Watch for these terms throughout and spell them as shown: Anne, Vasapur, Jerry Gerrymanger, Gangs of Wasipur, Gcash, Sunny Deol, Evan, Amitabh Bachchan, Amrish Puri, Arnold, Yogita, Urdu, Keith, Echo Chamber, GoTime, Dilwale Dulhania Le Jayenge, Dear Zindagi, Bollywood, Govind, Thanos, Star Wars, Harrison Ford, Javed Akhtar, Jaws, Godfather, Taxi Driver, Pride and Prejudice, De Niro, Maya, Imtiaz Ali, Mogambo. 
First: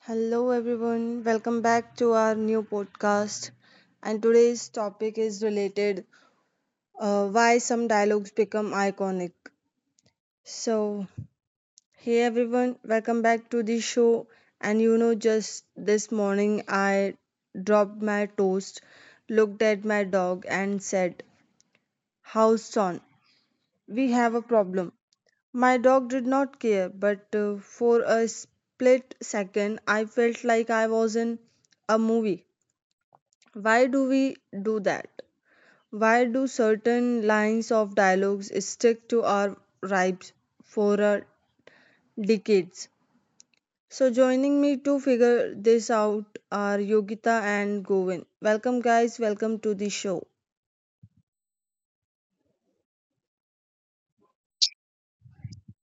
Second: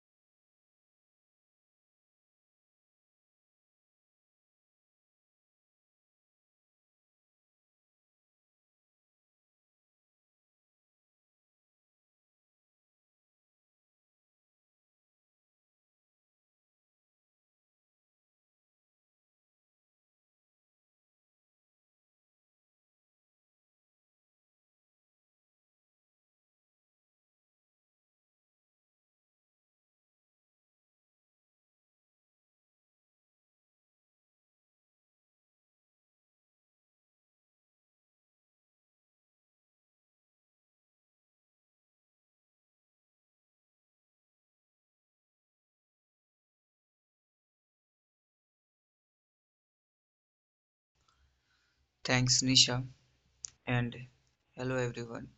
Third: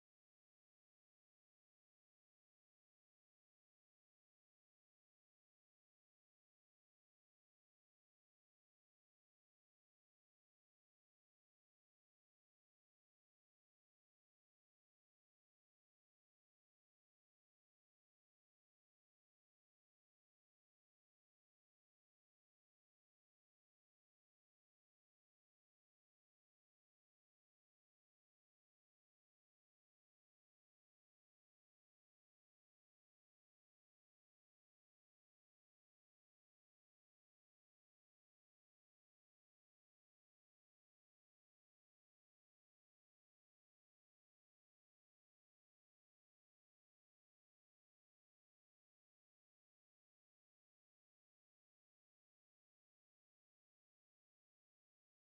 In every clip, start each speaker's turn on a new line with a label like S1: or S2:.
S1: Hello, everyone. Welcome back to our new podcast. And today's topic is related why some dialogues become iconic. So, hey, everyone. Welcome back to the show. And you know, just this morning, I dropped my toast, looked at my dog, and said, "House on. We have a problem." My dog did not care, but for a split second, I felt like I was in a movie. Why do we do that? Why do certain lines of dialogues stick to our ribs for decades? So, joining me to figure this out are Yogita and Govin. Welcome, guys. Welcome to the show.
S2: Thanks, Nisha, and hello everyone.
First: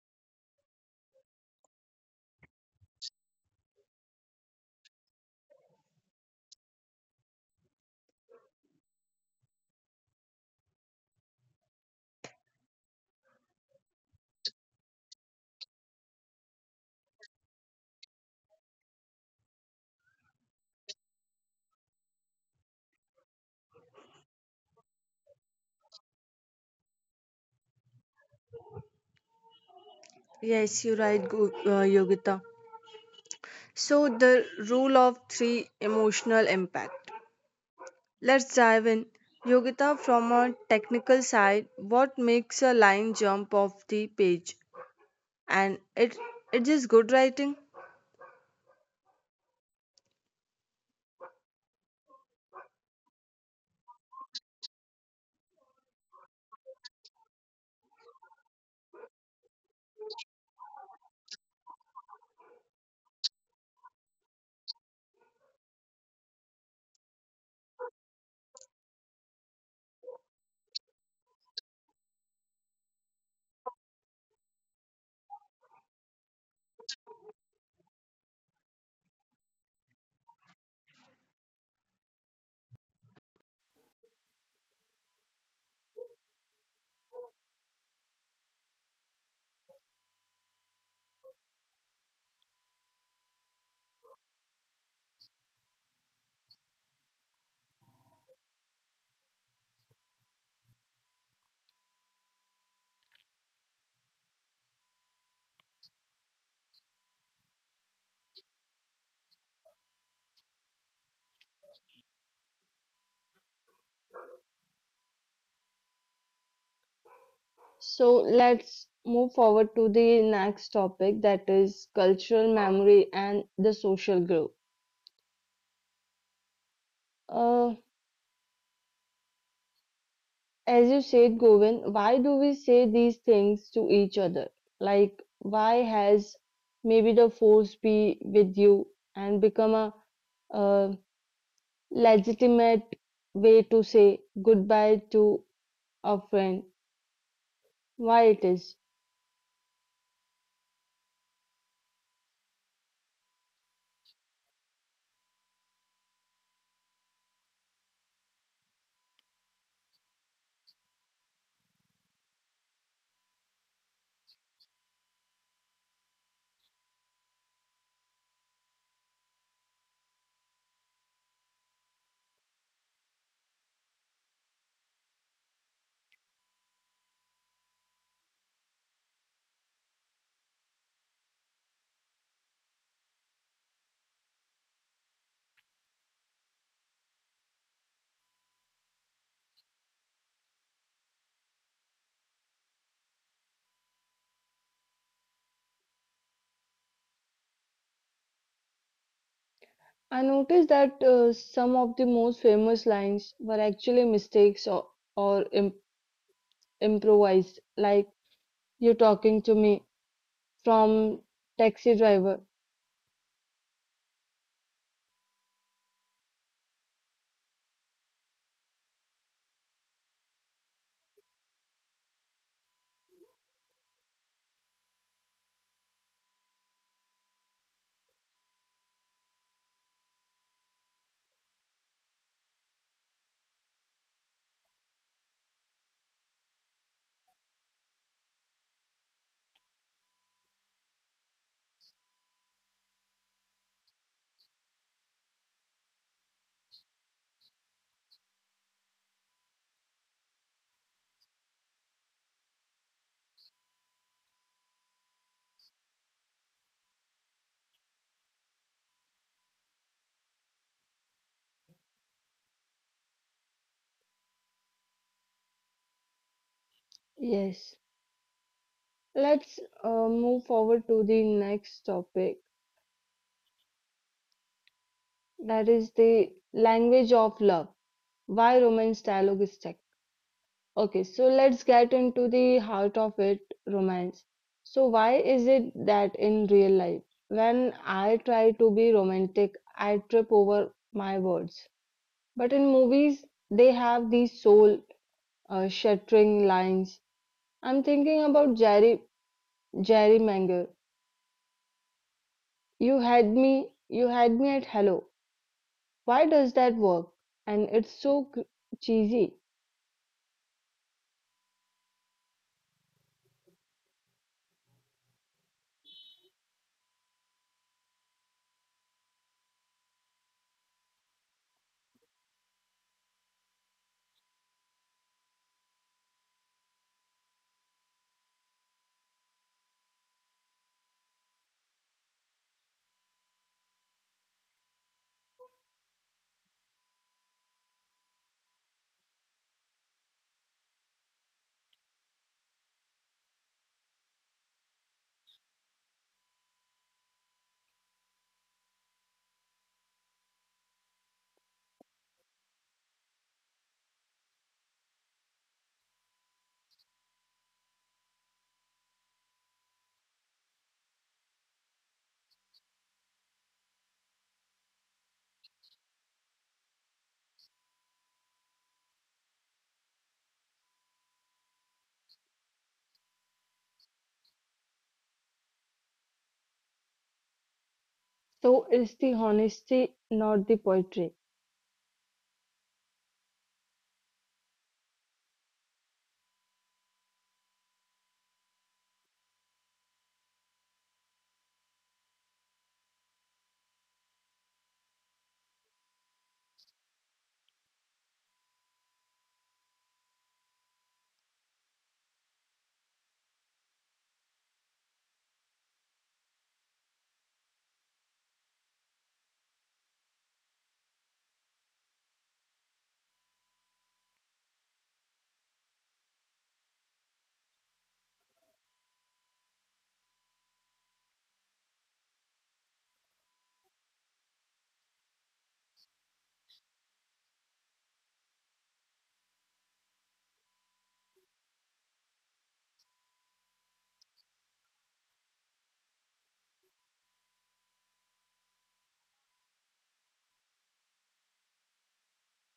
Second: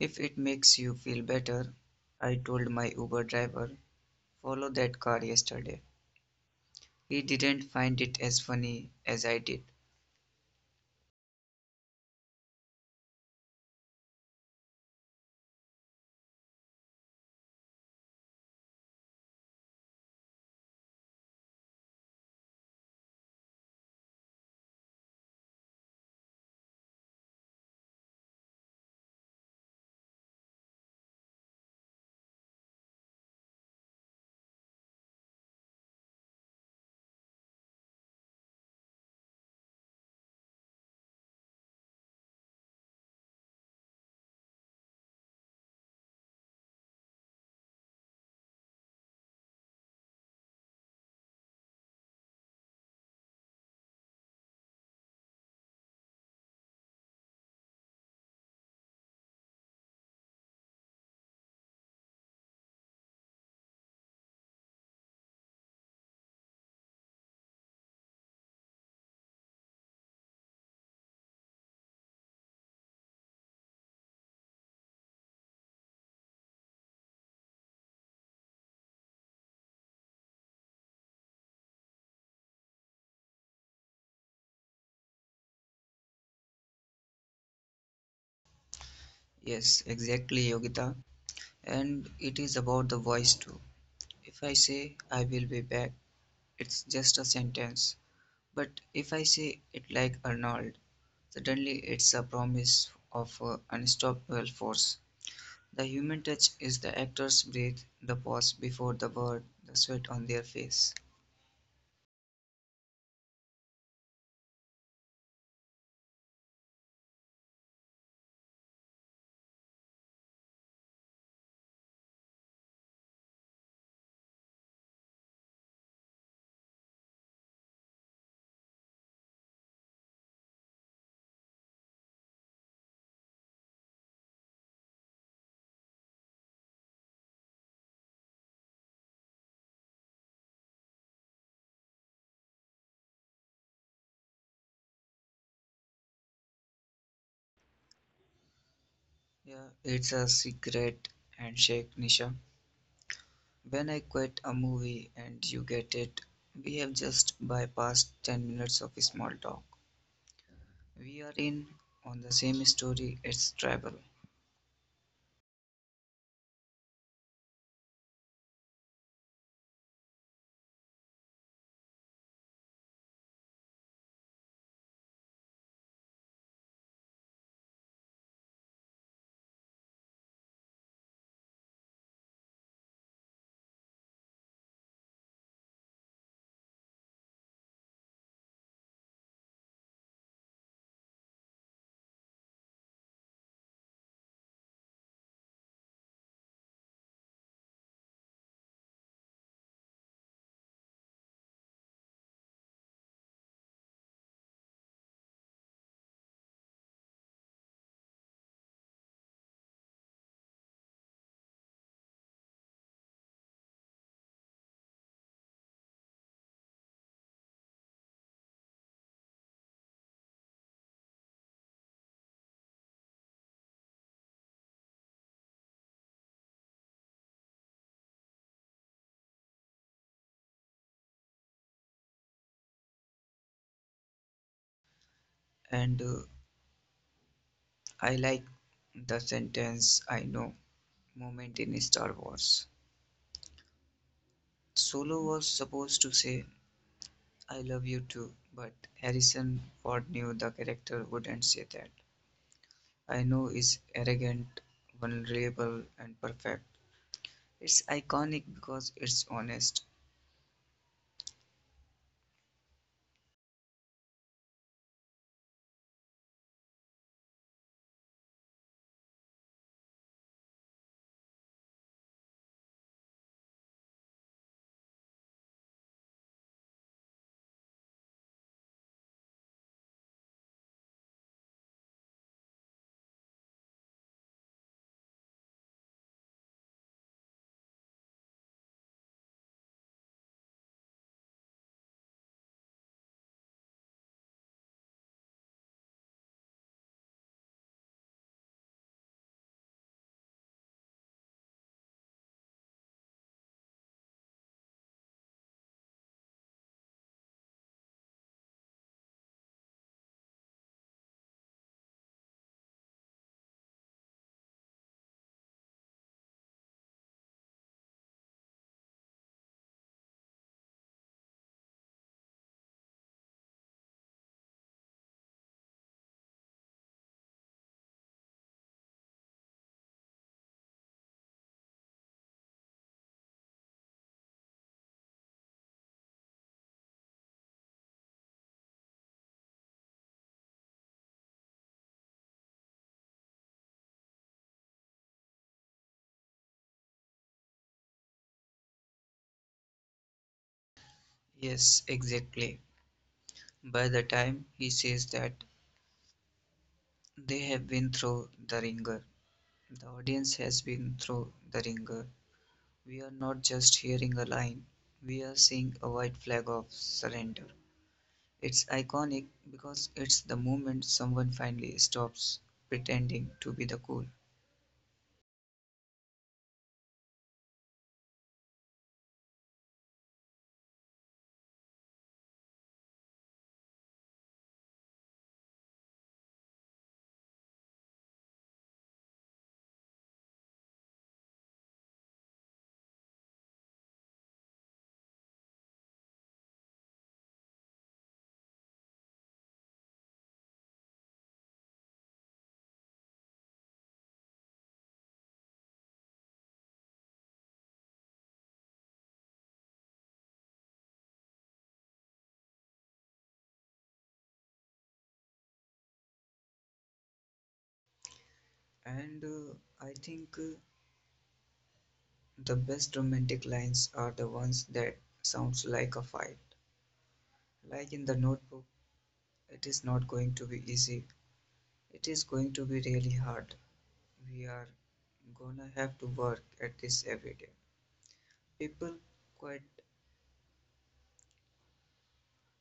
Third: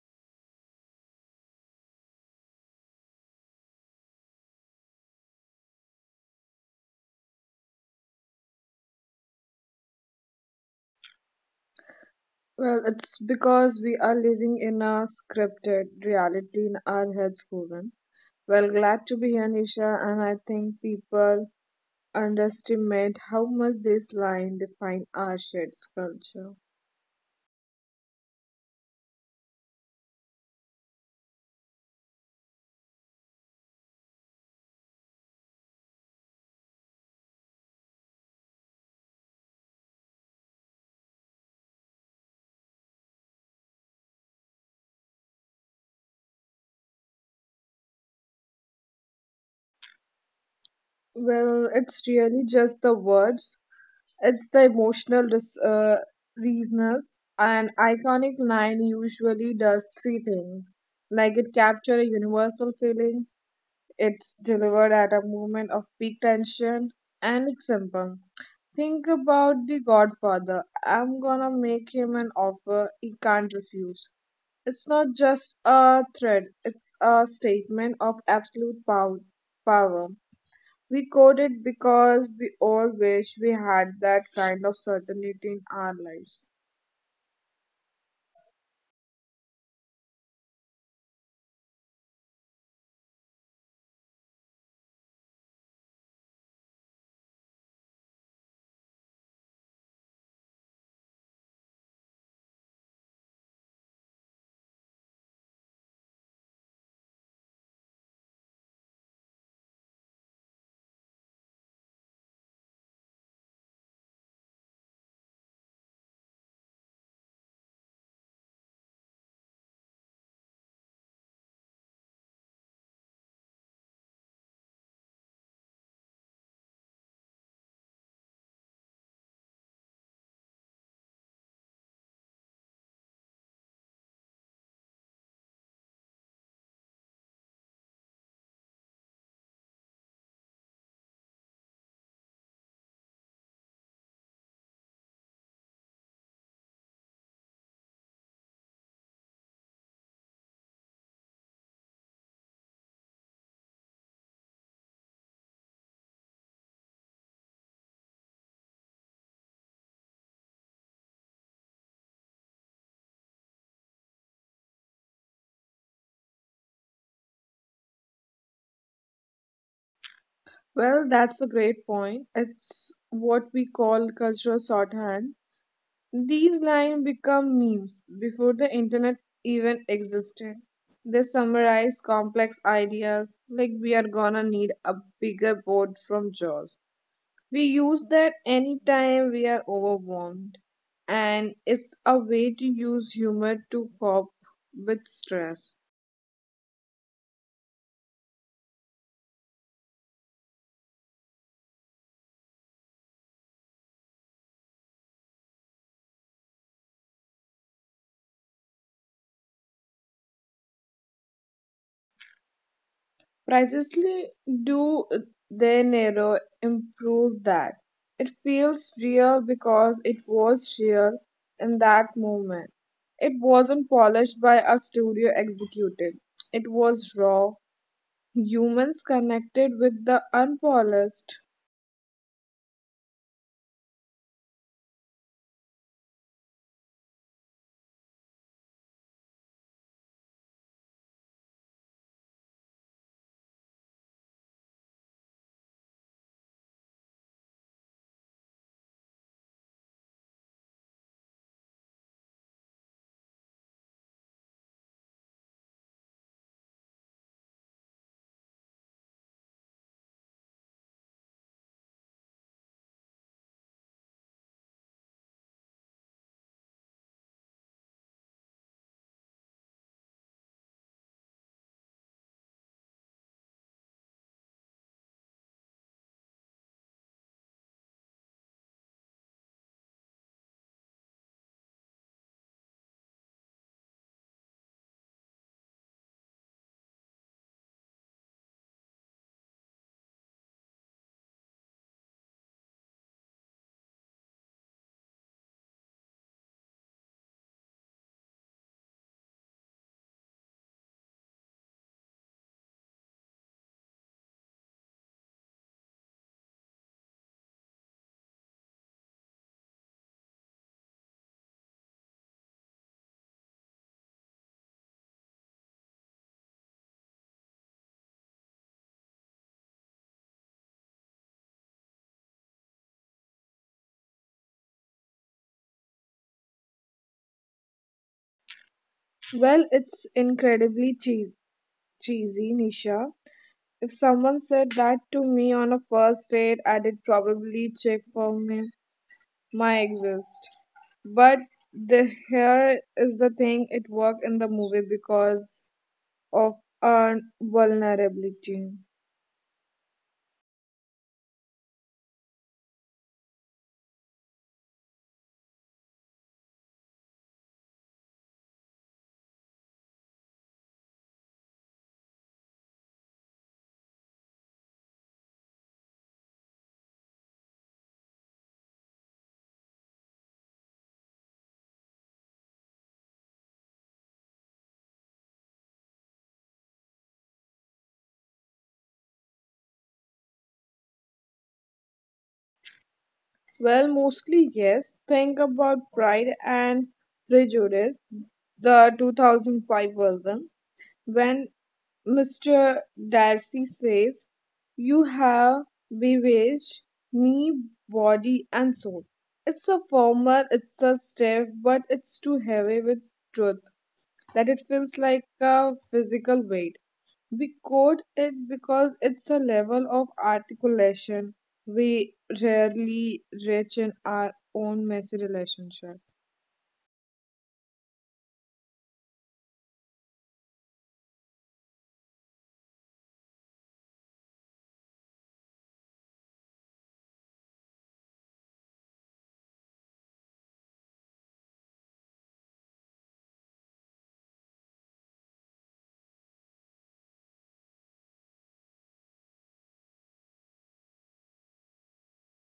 S2: If it makes you feel better, I told my Uber driver, follow that car yesterday. He didn't find it as funny as I did.
S3: Well, it's because we are living in a scripted reality in our heads, Govind. Well, glad to be here, Nisha, and I think people underestimate how much this line defines our shared culture.
S1: Yes, you're right, Yogita. So, the rule of three emotional impact. Let's dive in. Yogita, from a technical side, what makes a line jump off the page? And it's just good writing.
S3: Well, it's really just the words, it's the reasons. An iconic line usually does three things like it captures a universal feeling, it's delivered at a moment of peak tension and example. Think about the Godfather. I'm gonna make him an offer he can't refuse. It's not just a threat, it's a statement of power. We code it because we all wish we had that kind of certainty in our lives.
S2: Yes, exactly, Yogita. And it is about the voice too. If I say I will be back, it's just a sentence. But if I say it like Arnold, suddenly it's a promise of unstoppable force. The human touch is the actor's breath, the pause before the word, the sweat on their face.
S1: So let's move forward to the next topic, that is cultural memory and the social group. Uh, as you said, Govind, why do we say these things to each other? Like, why has maybe the force be with you and become a, uh legitimate way to say goodbye to a friend? Why it is?
S2: Yeah, it's a secret handshake, Nisha. When I quit a movie and you get it, we have just bypassed 10 minutes of small talk. We are in on the same story, it's travel.
S3: Well, that's a great point. It's what we call cultural shorthand. These lines become memes before the internet even existed. They summarize complex ideas like we are gonna need a bigger board from Jaws. We use that anytime we are overwhelmed, and it's a way to use humor to cope with stress.
S1: I noticed that some of the most famous lines were actually mistakes or im improvised, like you're talking to me from Taxi Driver.
S3: Precisely do De Niro improve that. It feels real because it was real in that moment. It wasn't polished by a studio executive. It was raw. Humans connected with the unpolished.
S2: And I like the sentence I know moment in Star Wars. Solo was supposed to say, I love you too, but Harrison Ford knew the character wouldn't say that. I know is arrogant, vulnerable, and perfect. It's iconic because it's honest.
S1: Yes. Let's move forward to the next topic, that is the language of love, why romance dialogue is. Okay, so let's get into the heart of it, romance. So why is it that in real life, when I try to be romantic, I trip over my words. But in movies, they have these soul shattering lines. I'm thinking about Jerry Gerrymanger. You had me at hello. Why does that work? And it's so cheesy.
S3: Well, it's cheesy, Nisha. If someone said that to me on a first date, I'd probably check for me, my exist. But the here is the thing, it worked in the movie because of our vulnerability.
S2: Yes, exactly. By the time he says that, they have been through the ringer. The audience has been through the ringer. We are not just hearing a line, we are seeing a white flag of surrender. It's iconic because it's the moment someone finally stops pretending to be the cool.
S1: So it's the honesty, not the poetry.
S3: Well, mostly yes. Think about Pride and Prejudice, the 2005 version, when Mr. Darcy says, "You have bewitched me, body and soul." It's a formal, it's a step, but it's too heavy with truth that it feels like a physical weight. We quote it because it's a level of articulation we rarely reach in our own messy relationship.
S2: And I think the best romantic lines are the ones that sounds like a fight. Like in the notebook, it is not going to be easy. It is going to be really hard. We are gonna have to work at this every day. People quote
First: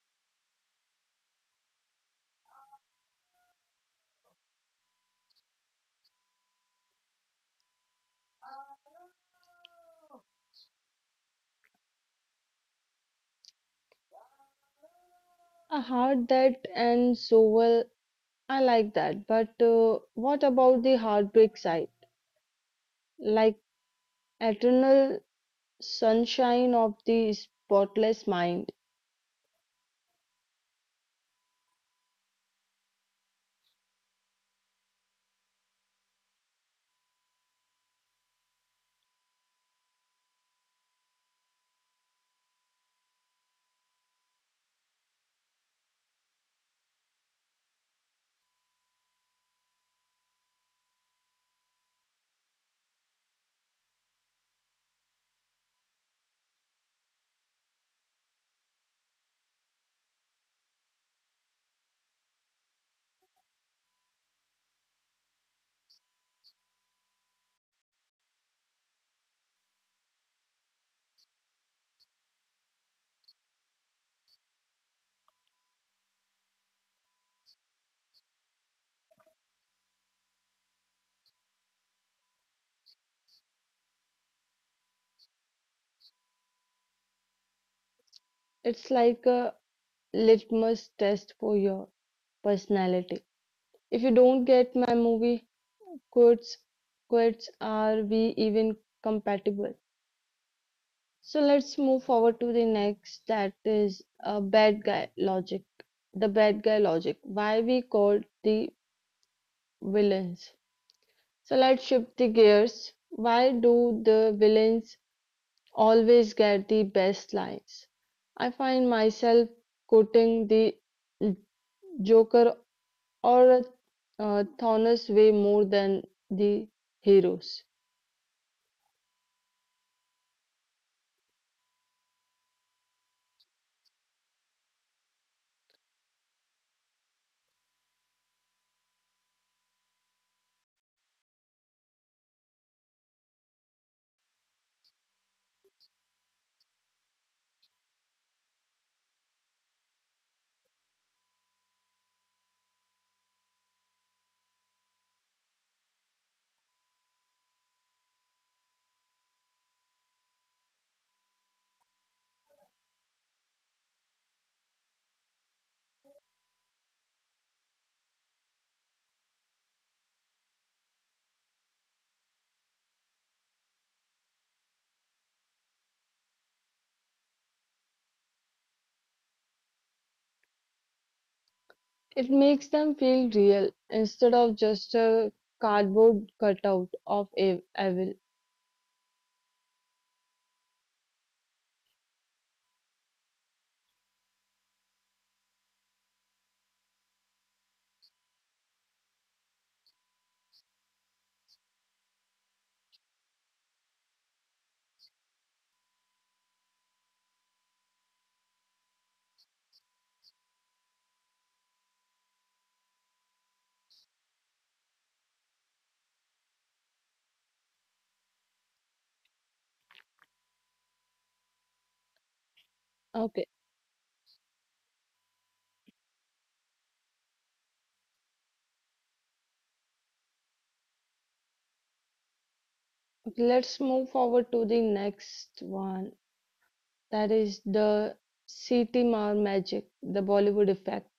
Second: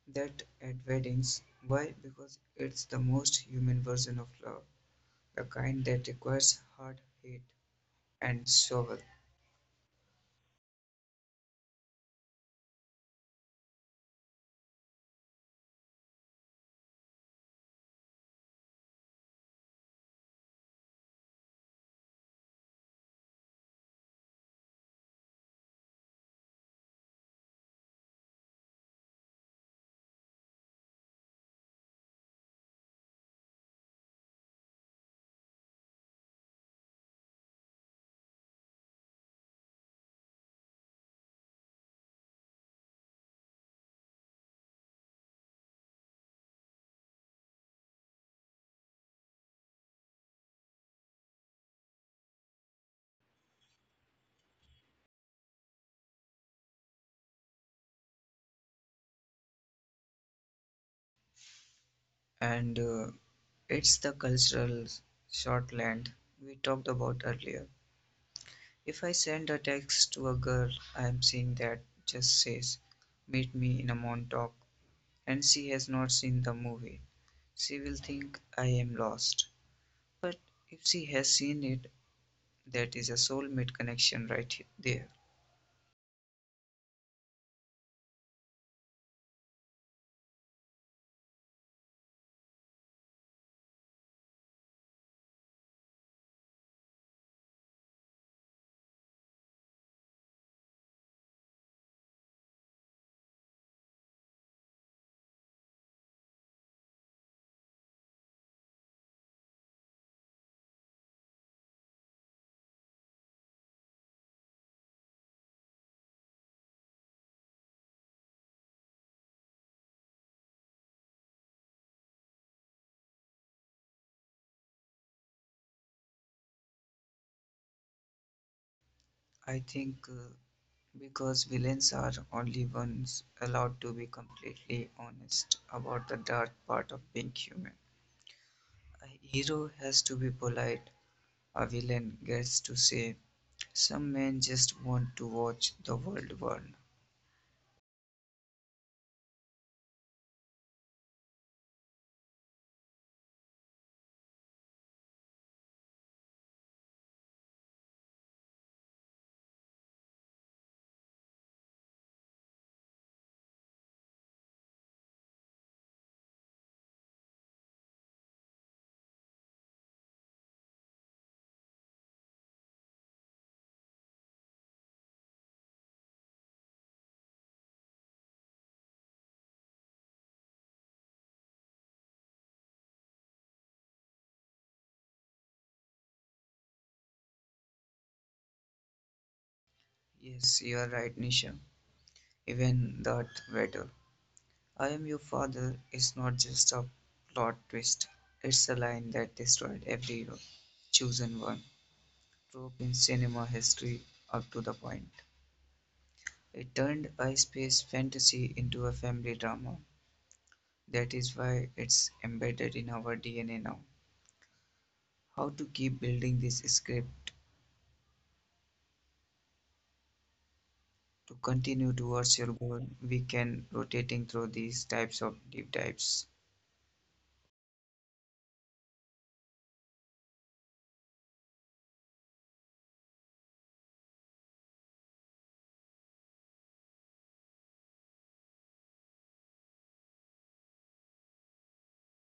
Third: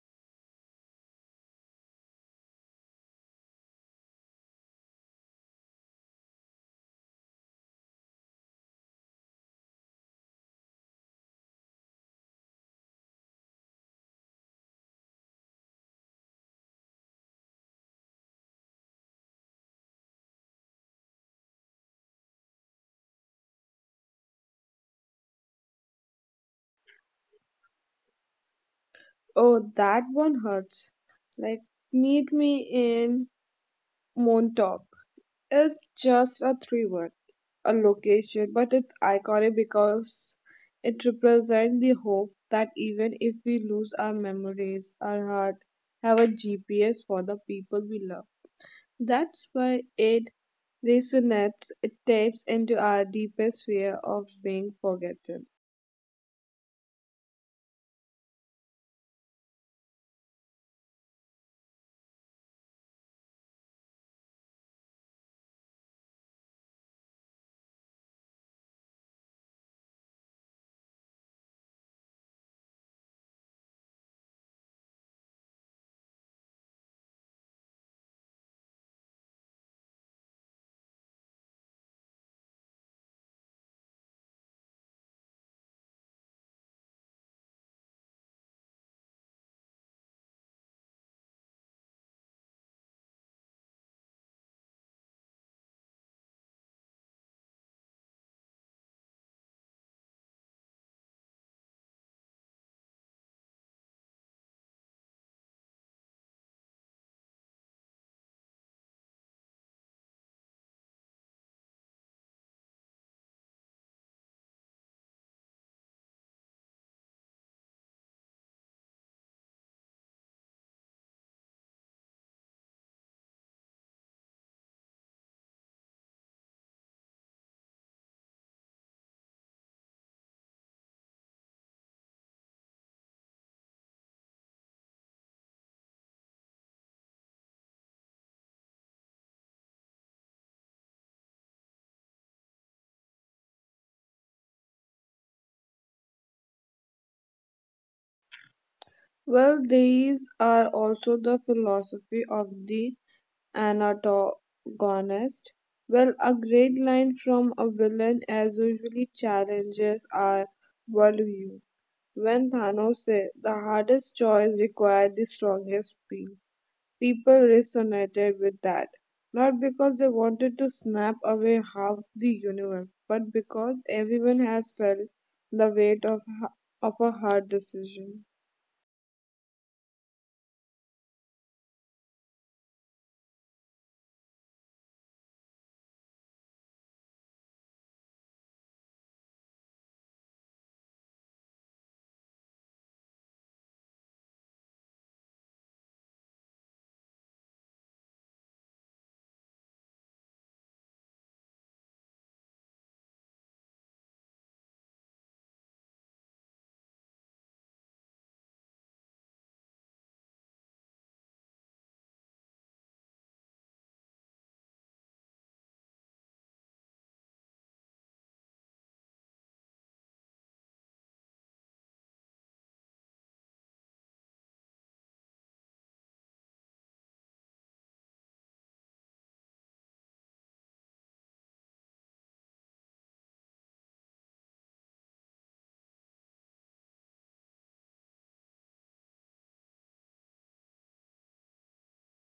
S2: that at weddings. Why? Because it's the most human version of love, the kind that requires hard hit And so,
S1: A heart that and so well, I like that. But what about the heartbreak side? Like eternal sunshine of the spotless mind.
S3: Oh, that one hurts. Like, meet me in Montauk. It's just a three word, a location, but it's iconic because it represents the hope that even if we lose our memories, our heart have a GPS for the people we love. That's why it resonates, it taps into our deepest fear of being forgotten.
S2: and it's the cultural shorthand we talked about earlier. If I send a text to a girl I'm seeing that just says, Meet me in a Montauk, and she has not seen the movie, she will think I am lost. But if she has seen it, that is a soulmate connection there.
S1: It's like a litmus test for your personality. If you don't get my quotes, quotes, are we even compatible? So let's move forward to the next that is a bad guy logic. The bad guy logic. Why we called the villains. So let's shift the gears. Why do the villains always get the best lines? I find myself quoting the Joker or Thanos way more than the heroes.
S2: I think because villains are only ones allowed to be completely honest about the dark part of being human. A hero has to be polite, a villain gets to say, Some men just want to watch the world burn.
S3: Well, these are also the philosophy of the antagonist. Well, a great line from a villain as usually challenges our worldview. When Thanos said, the hardest choice required the strongest will. People resonated with that, not because they wanted to snap away half the universe, but because everyone has felt the weight of, of a hard decision.
S1: It makes them feel real instead of just a cardboard cutout of evil.
S2: Yes, you're right, Nisha. Even that better. I am your father is not just a plot twist, it's a line that destroyed every hero. Chosen One trope in cinema history up to the point. It turned a space fantasy into a family drama. That is why it's embedded in our DNA now. How to keep building this script to continue towards your goal we can rotating
S1: Okay,
S2: through these types of deep dives
S1: let's move forward to the next one. That is the CTMR magic, the Bollywood effect.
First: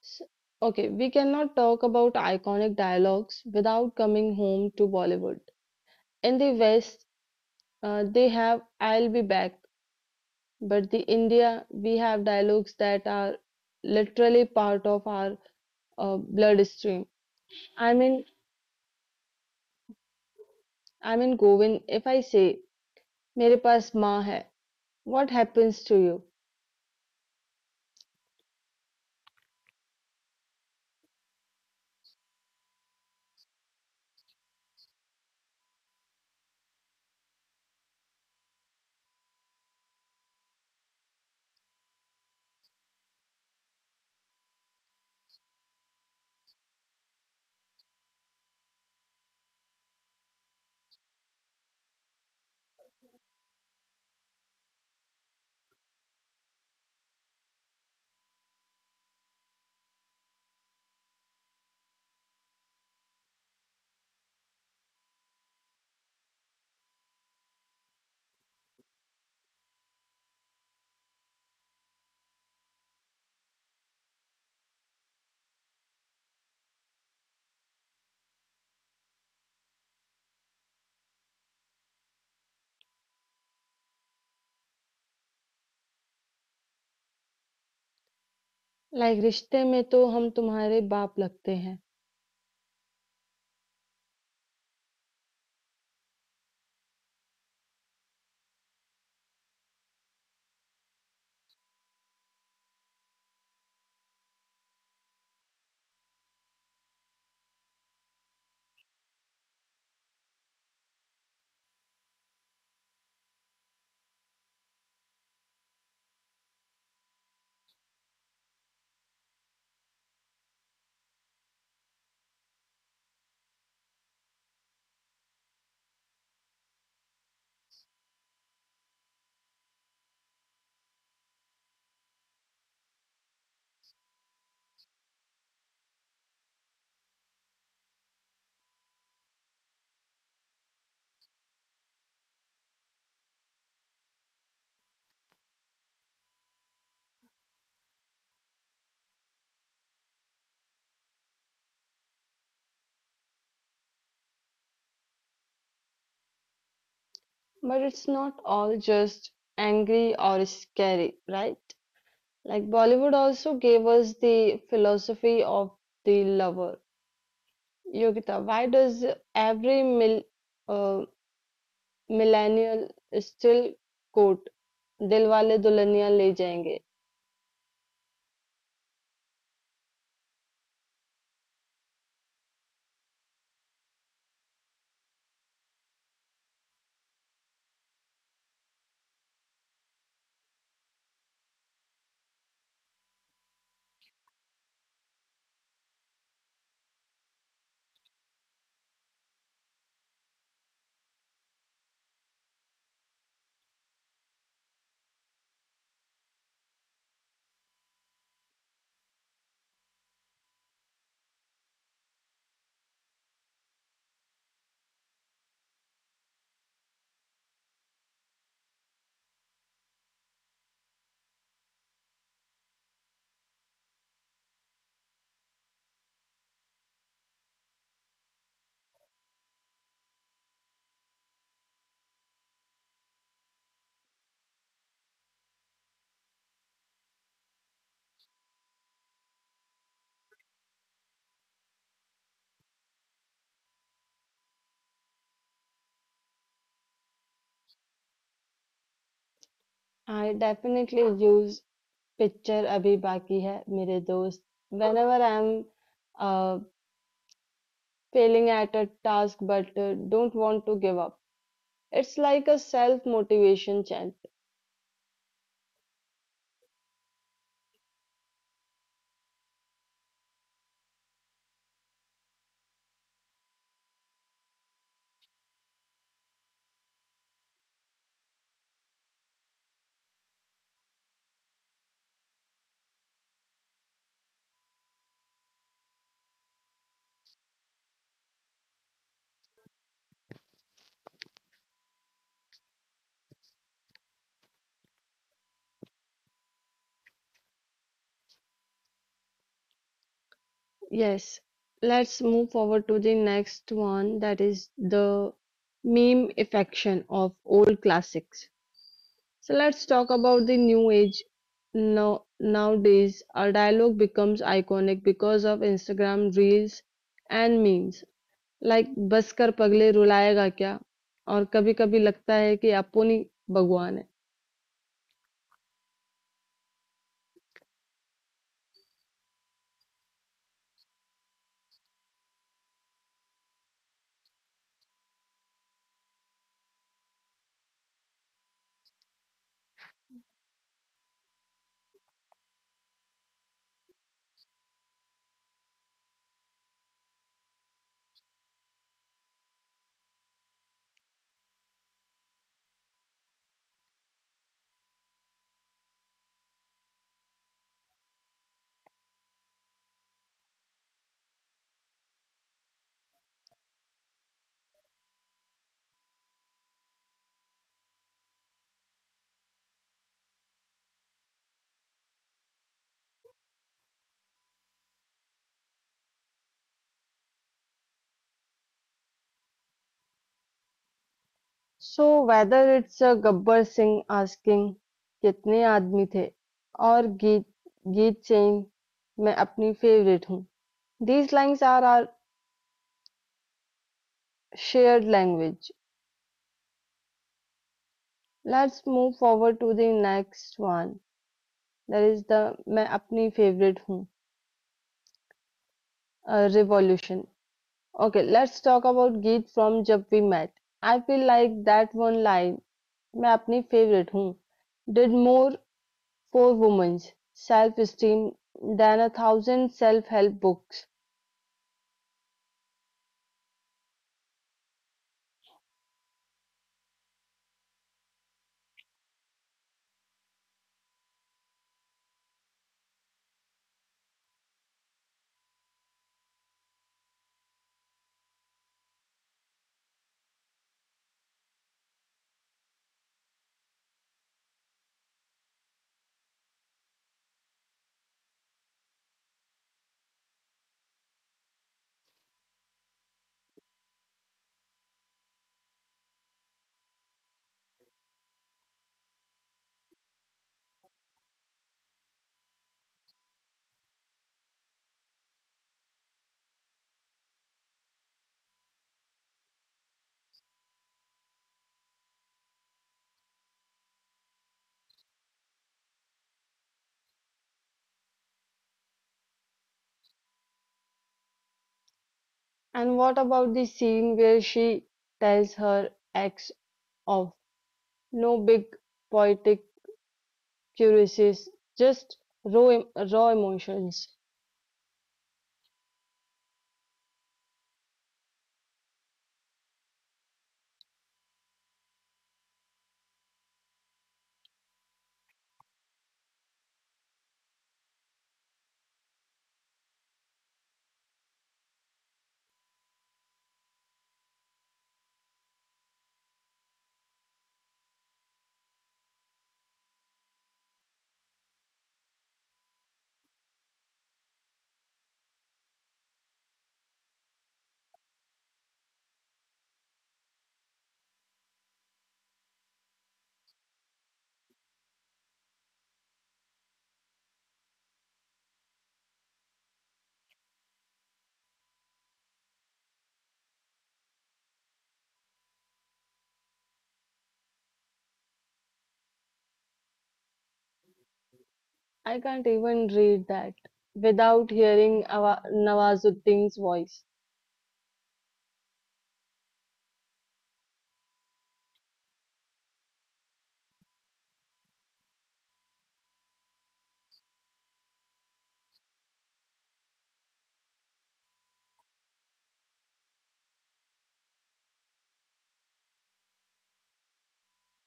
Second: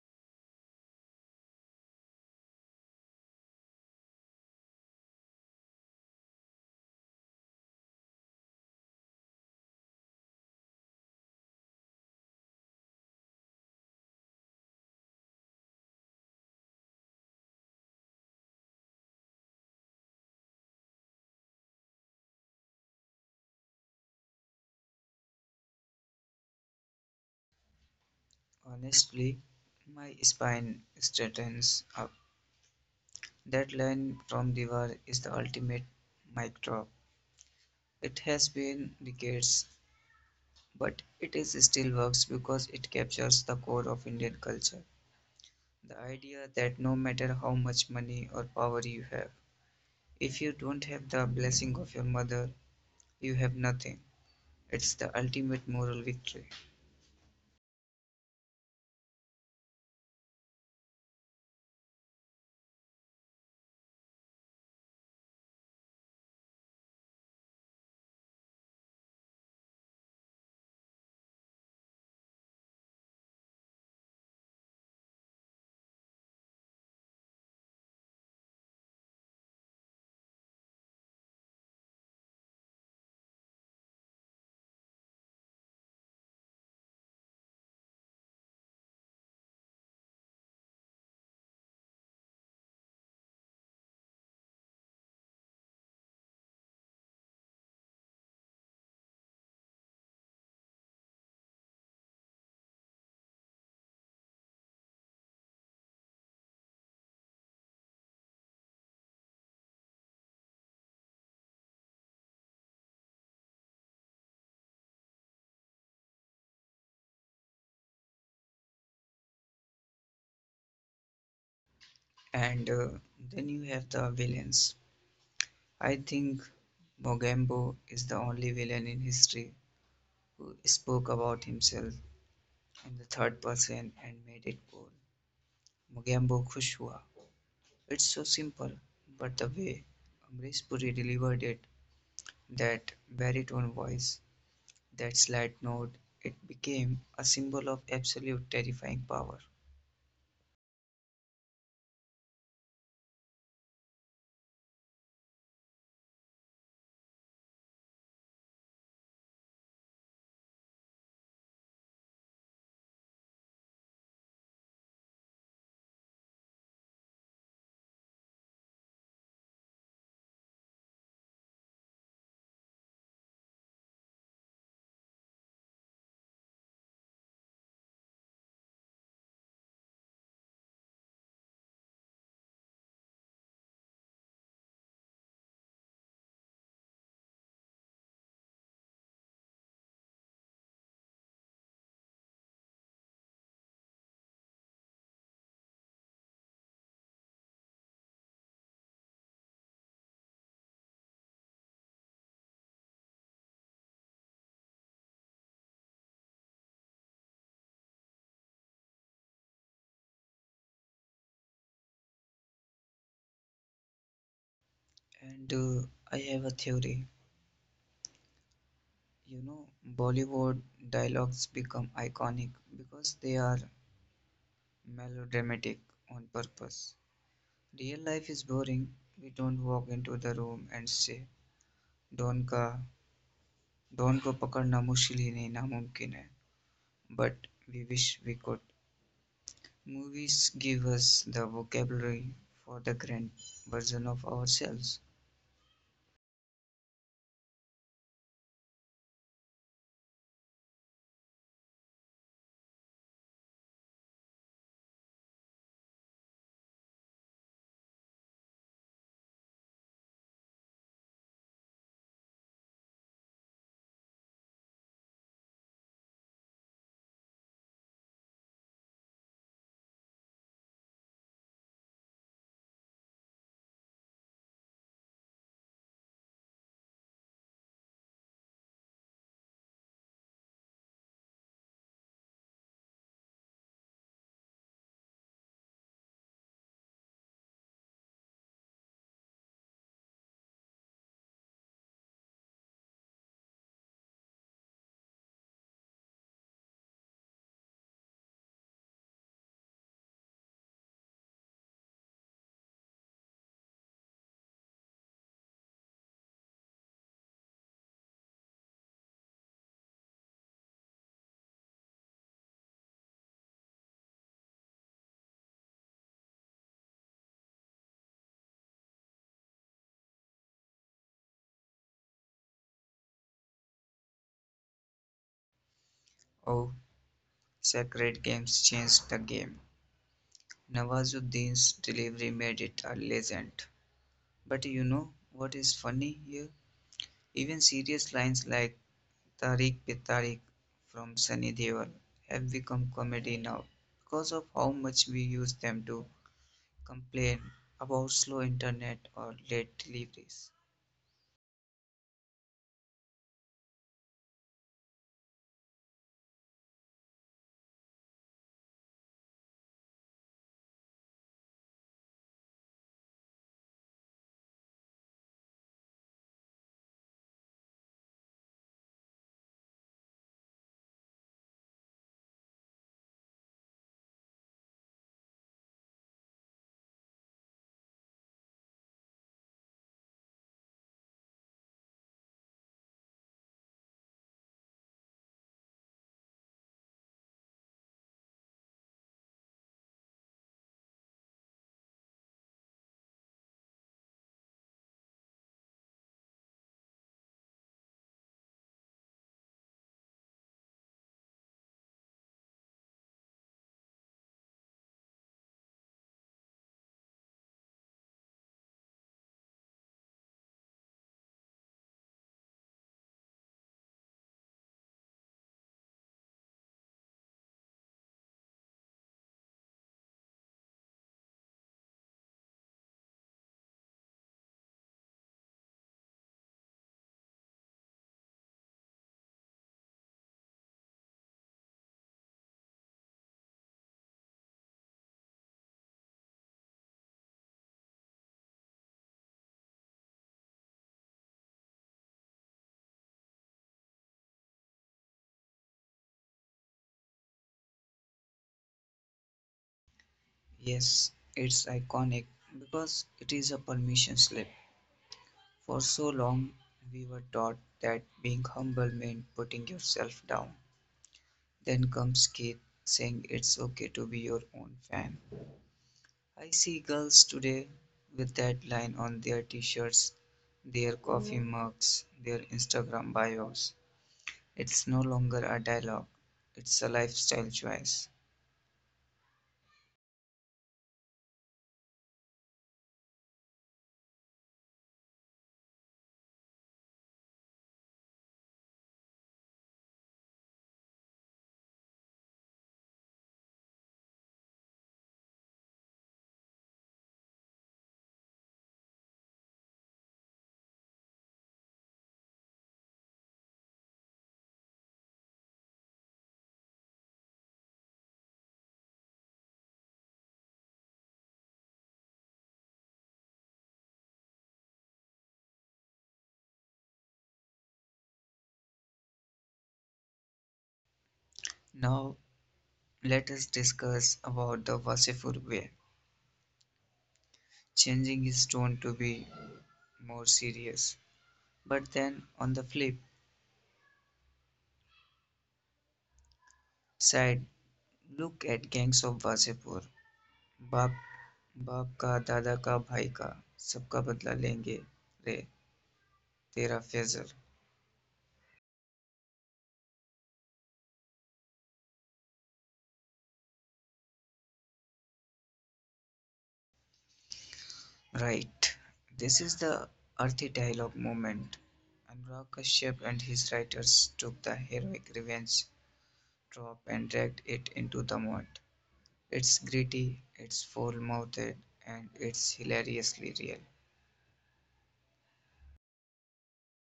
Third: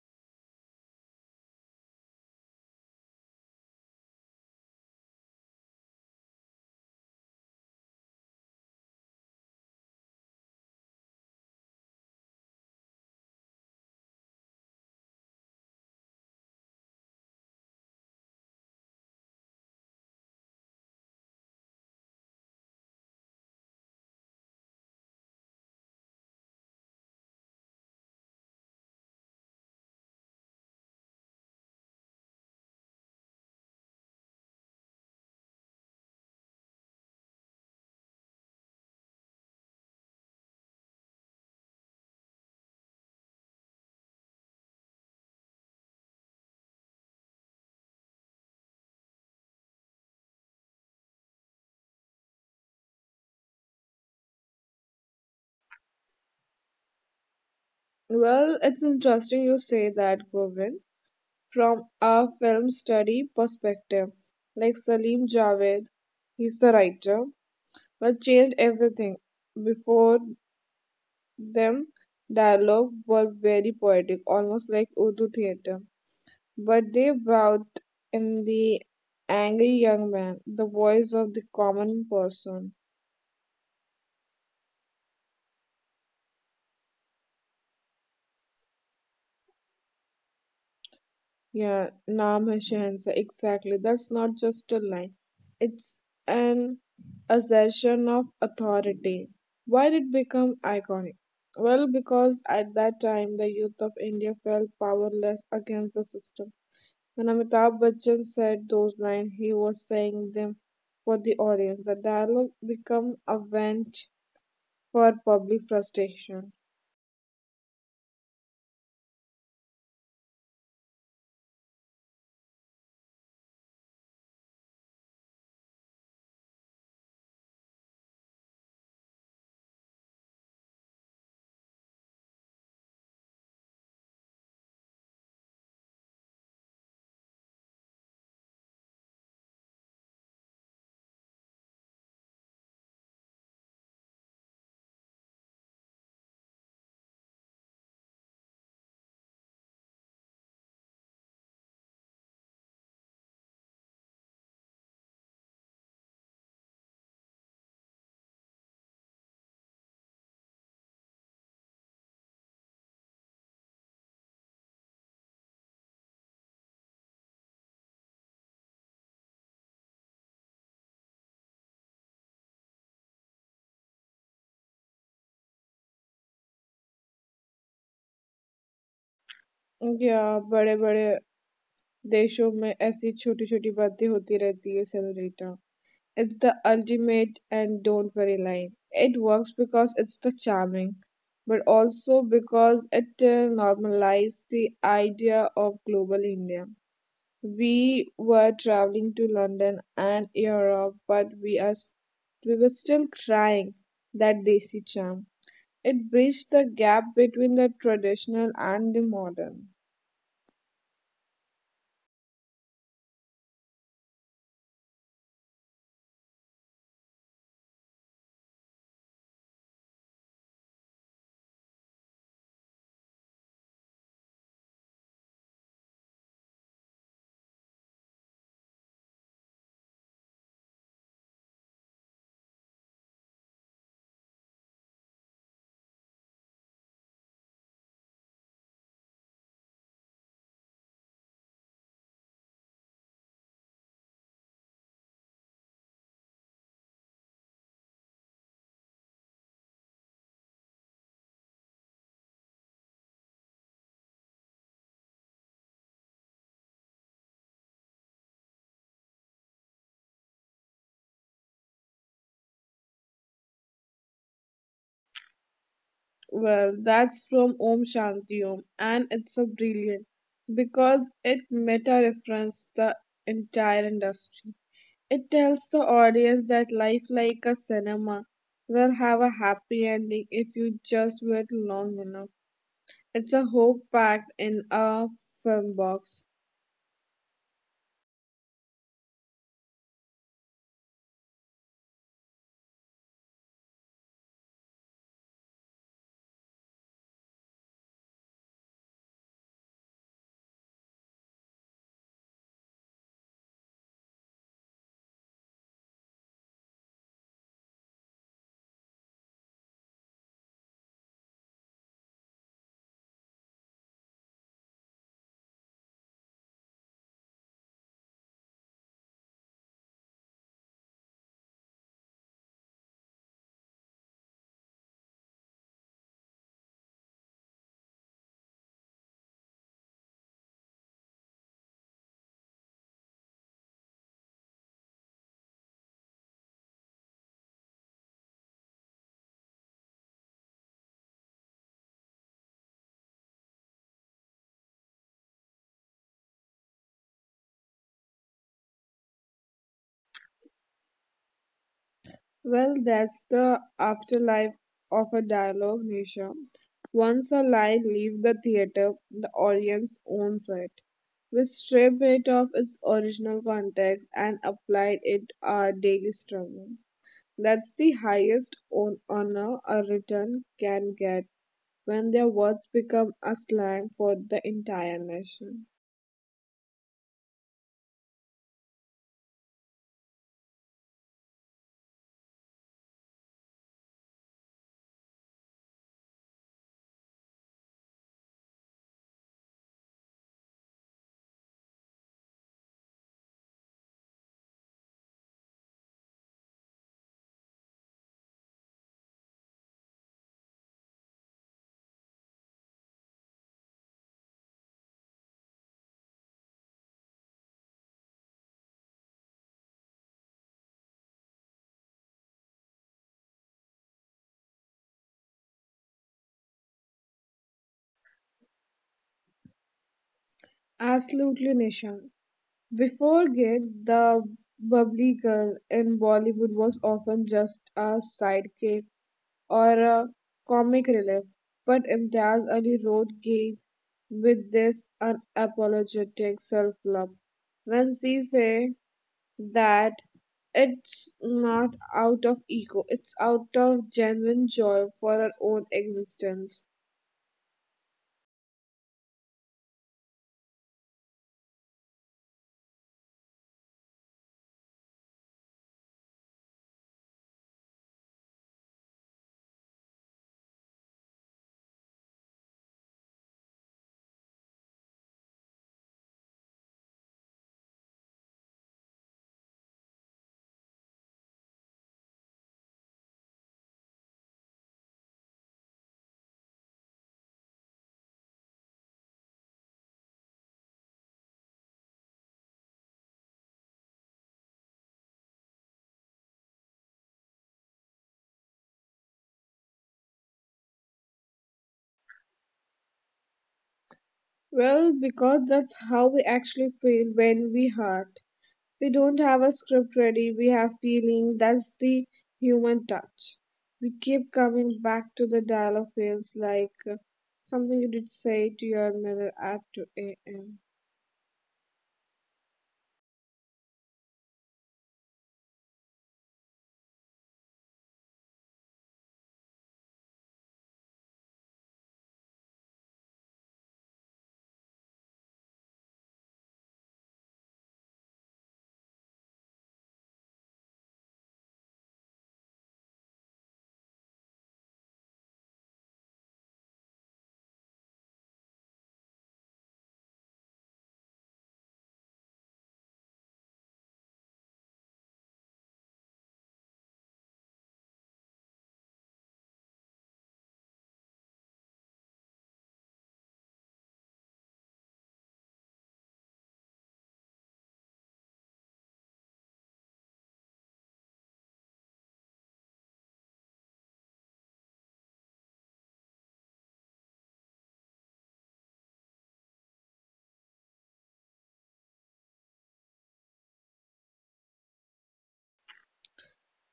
S1: S- Okay, we cannot talk about iconic dialogues without coming home to Bollywood. In the West, they have I'll be back, but the India, we have dialogues that are literally part of our bloodstream. I mean, Govind, if I say, मेरे पास माँ है, what happens to you?
S2: honestly my spine straightens up that line from the war is the ultimate mic drop. It has been decades, but it is still works because it captures the core of Indian culture, the idea that no matter how much money or power you have, if you don't have the blessing of your mother, you have nothing. It's the ultimate moral victory.
S3: Well, it's interesting you say that, Govind. From a film study perspective, like Salim Javed, he's the writer, but changed everything. Before them, dialogue were very poetic, almost like Urdu theatre. But they brought in the angry young man, the voice of the common person.
S1: Like रिश्ते में तो हम तुम्हारे बाप लगते हैं,
S3: Yeah, naam hai Shahanshah. Exactly. That's not just a line. It's an assertion of authority. Why did it become iconic? Well, because at that time the youth of India felt powerless against the system. When Amitabh Bachchan said those lines, he was saying them for the audience. The dialogue became a vent for public frustration
S2: And then you have the villains. I think Mogambo is the only villain in history who spoke about himself in the third person and made it cool. Mogambo खुश हुआ. It's so simple, but the way Amrish Puri delivered it, that baritone voice, that slight note, it became a symbol of absolute terrifying power.
S1: but it's not all just angry or scary, right? Like Bollywood also gave us the philosophy of the lover. Yogita, why does every uh, millennial still quote "Dilwale Dulhania ले जाएंगे"?
S3: या बड़े बड़े देशों में ऐसी छोटी छोटी बातें होती रहती है senorita it's the ultimate and don't worry line it works because it's the charming but also because it normalized the idea of global india we were traveling to london and europe but we were still crying that desi charm. It bridged the gap between the traditional and the modern.
S2: And I have a theory. You know, Bollywood dialogues become iconic because they are melodramatic on purpose. Real life is boring. We don't walk into the room and say, Don ka, Don ko pakadna मुश्किल ही नहीं नामुमकिन है. But we wish we could. Movies give us the vocabulary for the grand version of ourselves.
S1: I definitely use picture अभी बाकी है मेरे दोस्त. Whenever I'm uh, failing at a task but don't want to give up, it's like a self-motivation chant.
S3: Well, that's from Om Shanti Om, and it's a brilliant because it meta references the entire industry. It tells the audience that life, like a cinema, will have a happy ending if you just wait long enough. It's a hope packed in a film box.
S1: Yes, let's move forward to the next one that is the meme affection of old classics. So let's talk about the new age. Now, nowadays, our dialogue becomes iconic because of Instagram reels and memes like बस कर पगले रुलाएगा क्या और कभी कभी लगता है कि अपुनी भगवान है.
S2: Oh, Sacred Games changed the game. Nawazuddin's delivery made it a legend. But you know what is funny here? Even serious lines like Tariq pe Tariq from Sunny Deol have become comedy now because of how much we use them to complain about slow internet or late deliveries.
S3: Well, that's the afterlife of a dialogue, Nisha. Once a lie leaves the theater, the audience owns it. We strip it of its original context and applied it our daily struggle. That's the highest honor a written can get when their words become a slang for the entire nation.
S1: So whether it's a Gabbar Singh asking कितने आदमी थे और गीत चैन मैं अपनी favourite हूँ. These lines are our shared language. Let's move forward to the next one. That is the मैं अपनी favorite हूँ revolution. Okay, let's talk about गीत from जब we met. I feel like that one line, मैं अपनी favorite हूँ, did more for women's self-esteem than a thousand self-help books.
S3: Absolutely, Nisha. Before Gig, the bubbly girl in Bollywood was often just a sidekick or a comic relief, but Imtiaz Ali wrote Gig with this unapologetic self-love. When she say that it's not out of ego, it's out of genuine joy for our own existence.
S2: Yes, it's iconic because it is a permission slip. For so long, we were taught that being humble meant putting yourself down. Then comes Keith saying it's okay to be your own fan. I see girls today with that line on their t shirts, their coffee mugs, their Instagram bios. It's no longer a dialogue, it's a lifestyle choice.
S1: And what about the scene where she tells her ex of no big poetic curiosities, just raw, raw emotions?
S3: Well, because that's how we actually feel when we hurt. We don't have a script ready, we have feeling. That's the human touch. We keep coming back to the dialogue feels like something you did say to your mirror at 2 a.m.
S2: Now, let us discuss about the Wasifur way, changing his tone to be more serious. But then, on the flip side, look at gangs of Wasipur. Bap बाप का दादा का भाई का सबका बदला लेंगे रे तेरा Faizal.
S1: I can't even read that without hearing Nawazuddin's voice.
S2: Right. This is the earthy dialogue moment, and Ra Kashyap and his writers took the heroic revenge trope and dragged it into the mud. It's gritty, it's full-mouthed, and it's hilariously real.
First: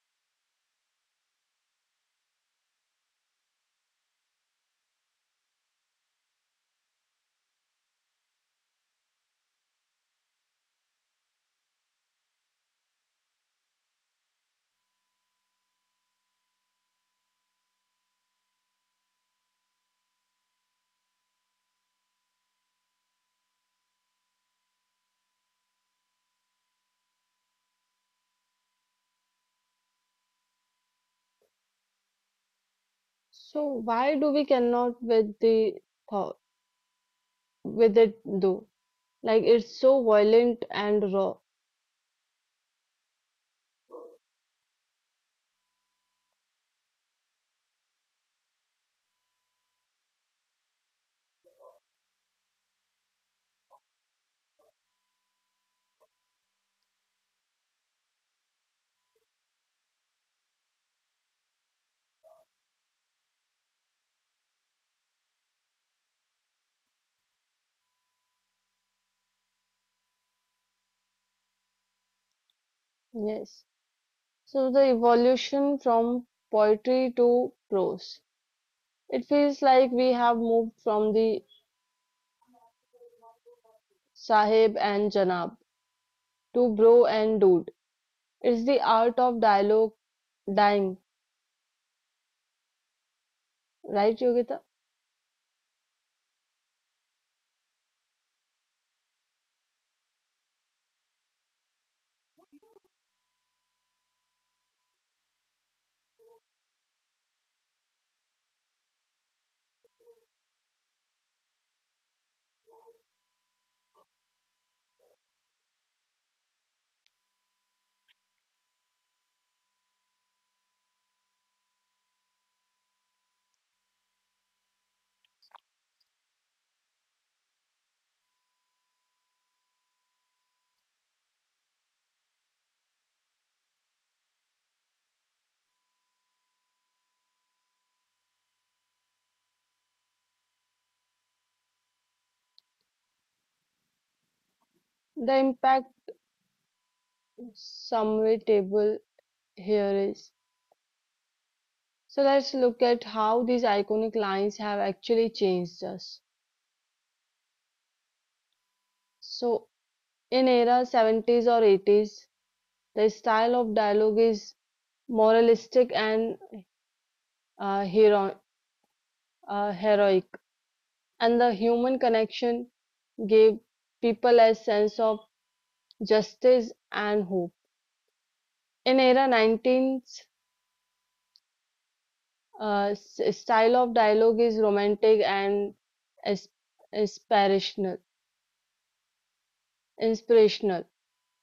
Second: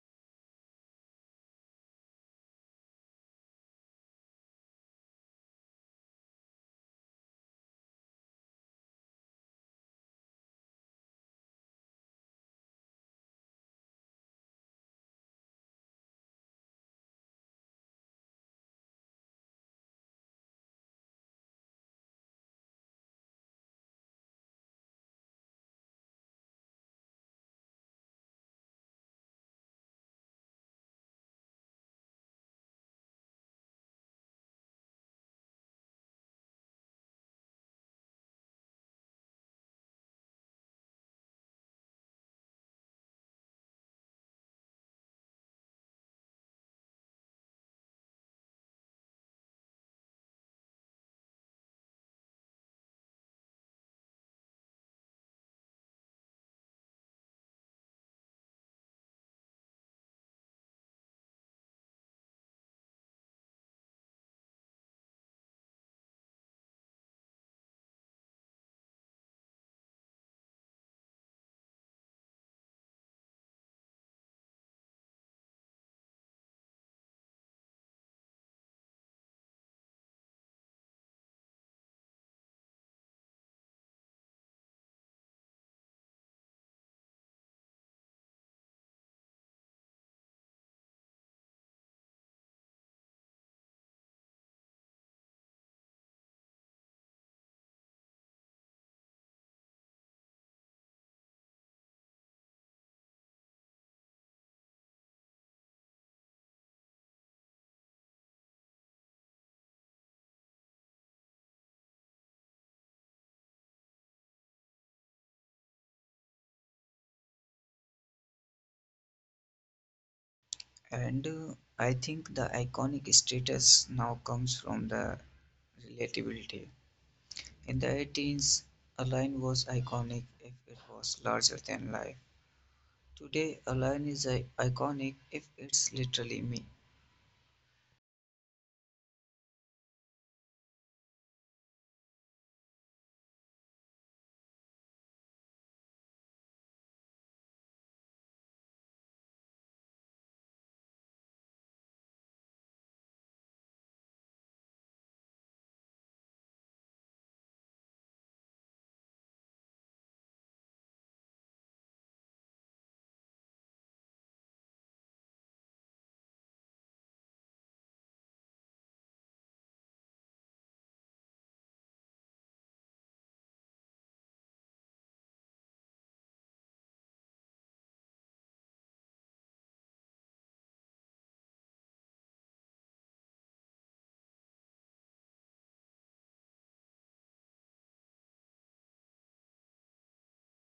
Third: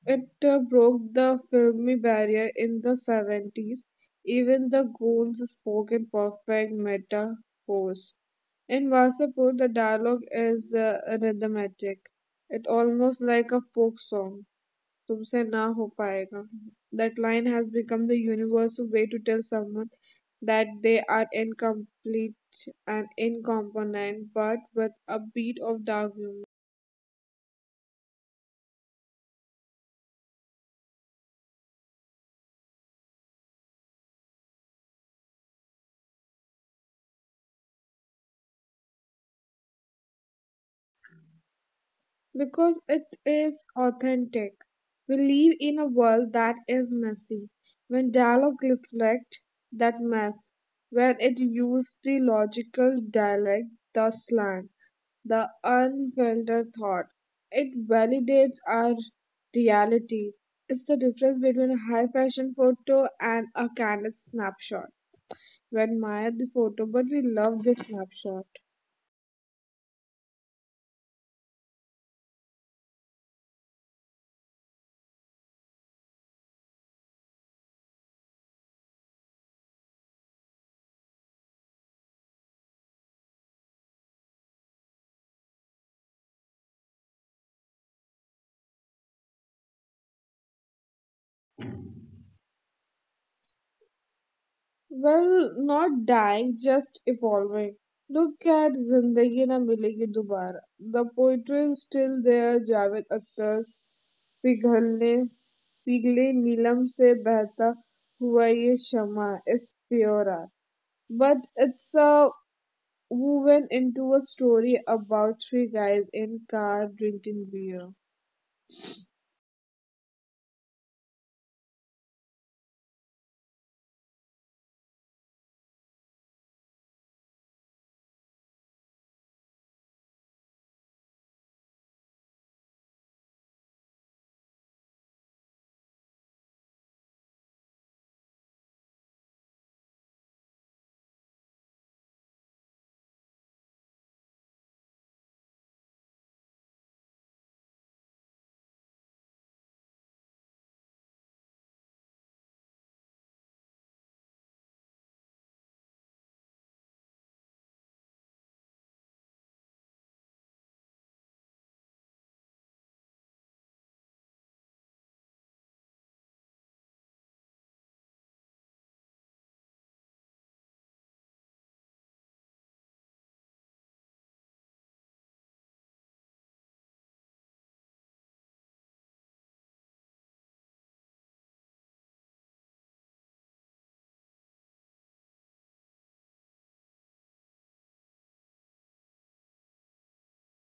S3: It broke the filmy barrier in the 70s. Even the goons spoke in perfect metaphors. In Vasapur, the dialogue is rhythmatic. It's almost like a folk song. तुमसे ना हो पाएगा. That line has become the universal way to tell someone that they are incomplete and incompetent, but with a bit of dark humor.
S1: So why do we cannot with the thought, with it though? Like it's so violent and raw.
S3: Because it is authentic. We live in a world that is messy. When dialogue reflects that mess, where it uses the logical dialect, the slang, the unfiltered thought, it validates our reality. It's the difference between a high fashion photo and a candid snapshot. We admire the photo, but we love the snapshot.
S1: Yes. So the evolution from poetry to prose. It feels like we have moved from the sahib and janab to bro and dude. It's the art of dialogue dying, right, Yogita?
S3: Well, not dying, just evolving. Look at Zindagi Na Milegi Dobara. The poetry is still there. Javed Akhtar, पिघलने पिघले नीलम से बहता हुआ ये शमा is pure but it's a woven into a story about three guys in car drinking beer
S2: And I think the iconic status now comes from the relatability. In the 18s, a line was iconic if it was larger than life. Today, a line is iconic if it's literally me.
S1: The impact summary table here is. So let's look at how these iconic lines have actually changed us. So in era 70s or 80s, the style of dialogue is moralistic and uh, hero heroic, and the human connection gave people a sense of justice and hope. In era 19th, style of dialogue is romantic is- inspirational, inspirational,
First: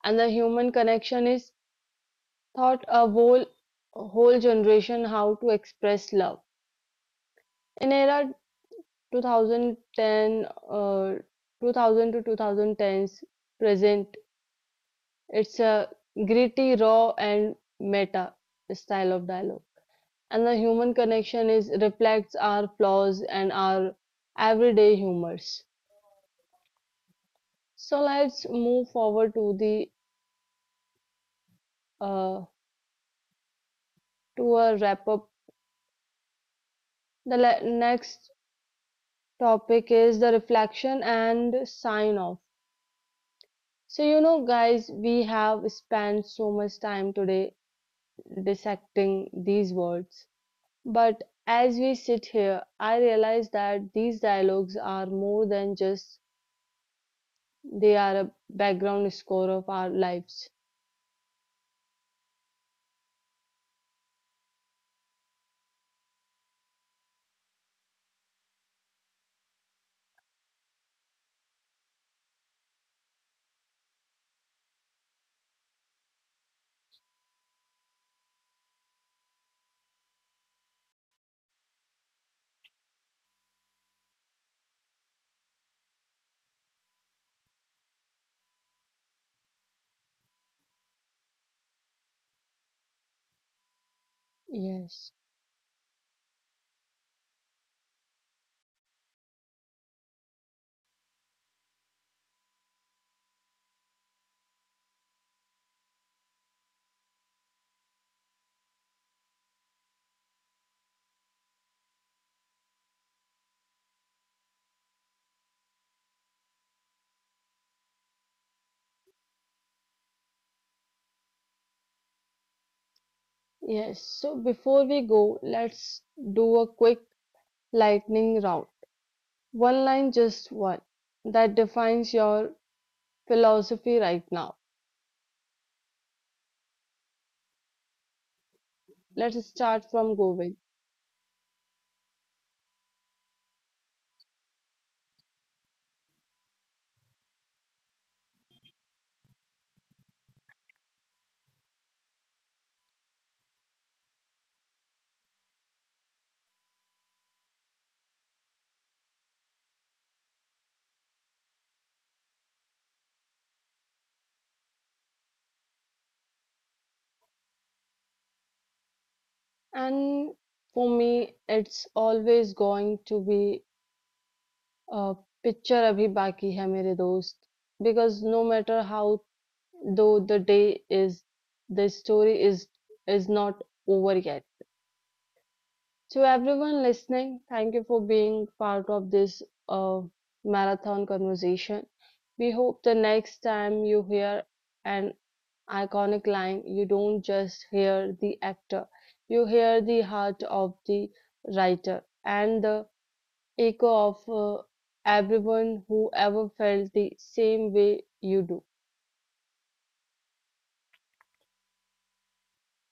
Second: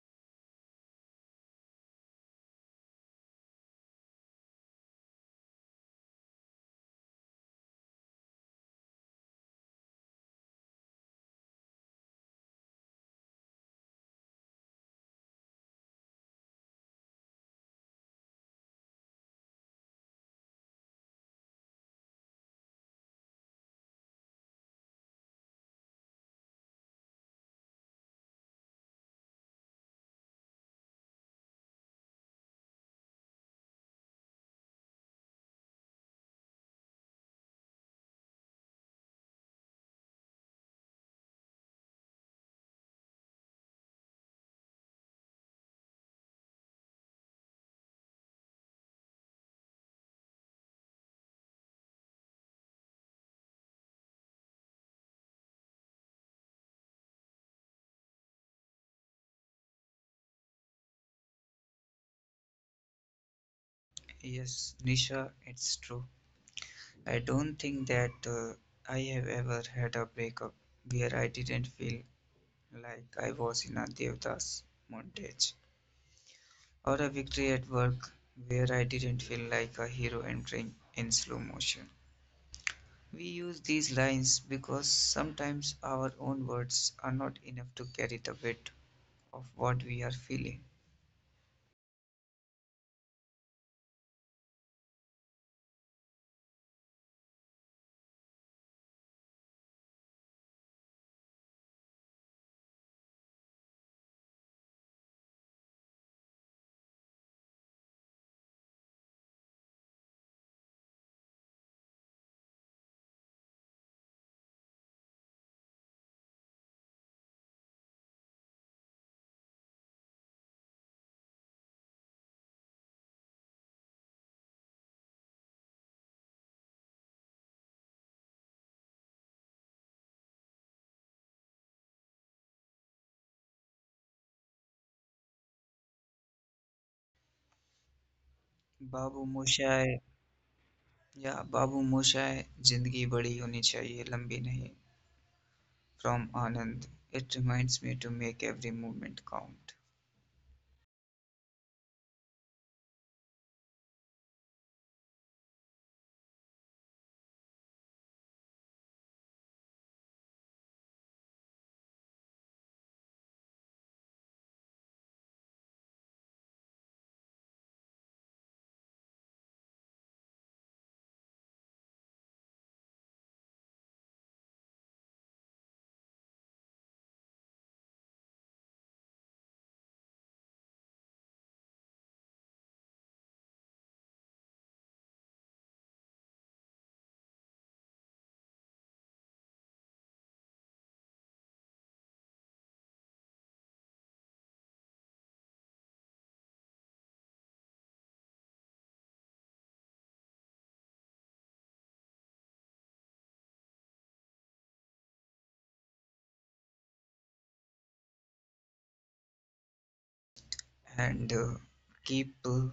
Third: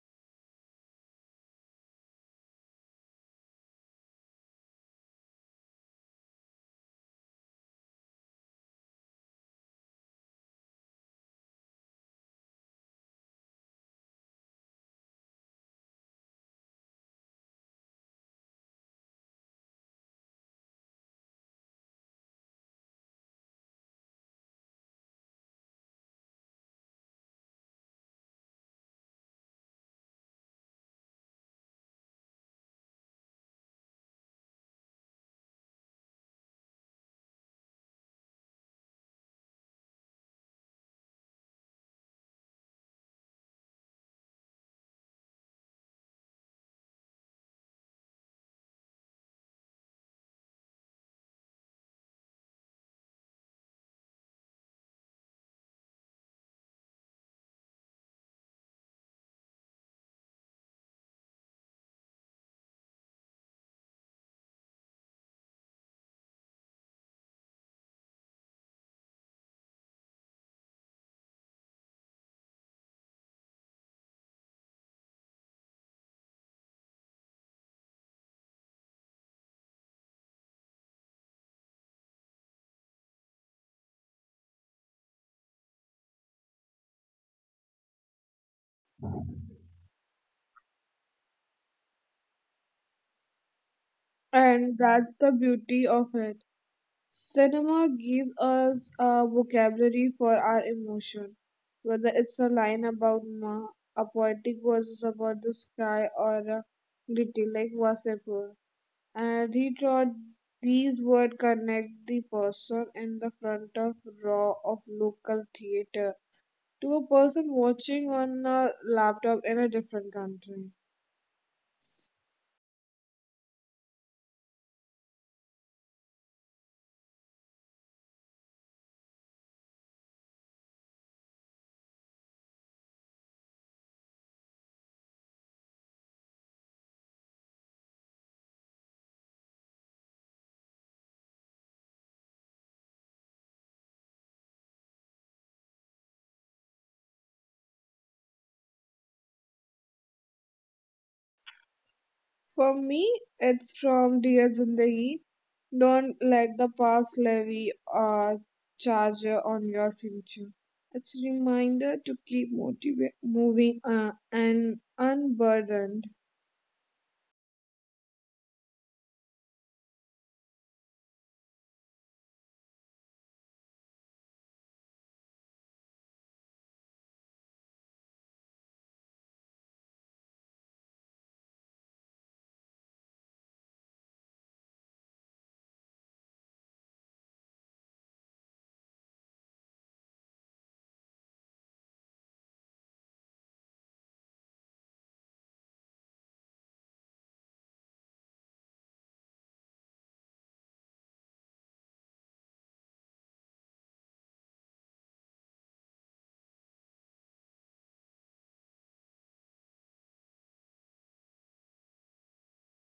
S1: and the human connection is taught a whole generation how to express love. In era 2010, 2000 to 2010s present. It's a gritty, raw, and meta style of dialogue. And the human connection is reflects our flaws and our everyday humors. So let's move forward to the uh, to a wrap up. The next topic is the reflection and sign off. So you know, guys, we have spent so much time today dissecting these words. But as we sit here, I realize that these dialogues are more than just they are a background score of our lives.
S2: Yes, Nisha, it's true. I don't think that I have ever had a breakup where I didn't feel like I was in a Devdas montage, or a victory at work where I didn't feel like a hero entering in slow motion. We use these lines because sometimes our own words are not enough to carry the weight of what we are feeling.
S3: and
S1: Yes.
S3: that's the beauty of it. Cinema gives us a vocabulary for our emotion, whether it's a line about ma, a poetic verse about the sky, or a ditty like Vasepur. And he thought these words connect the person in the front of raw of local theatre to a person watching on a laptop in a different country.
S1: Yes, so before we go, let's do a quick lightning round. One line, just one, that defines your philosophy right now.
S2: Babu
S1: Let's start
S2: मोशाय
S1: from Govind.
S2: या बाबू मोशाय जिंदगी बड़ी होनी चाहिए लंबी नहीं from Anand. It reminds me to make every movement count
S3: For me, it's from Dear Zindagi. Don't let the past levy a charge on your future. It's a reminder to keep moving and unburdened.
S1: And for me, it's always going to be a picture abhi baki hai mere dost because no matter how though the day is, the story is not over yet. To everyone listening, thank you for being part of this uh, marathon conversation. We hope the next time you hear an iconic line you don't just hear the actor, you hear the heart of the writer and the echo of everyone who ever felt the same way you do.
S2: and keep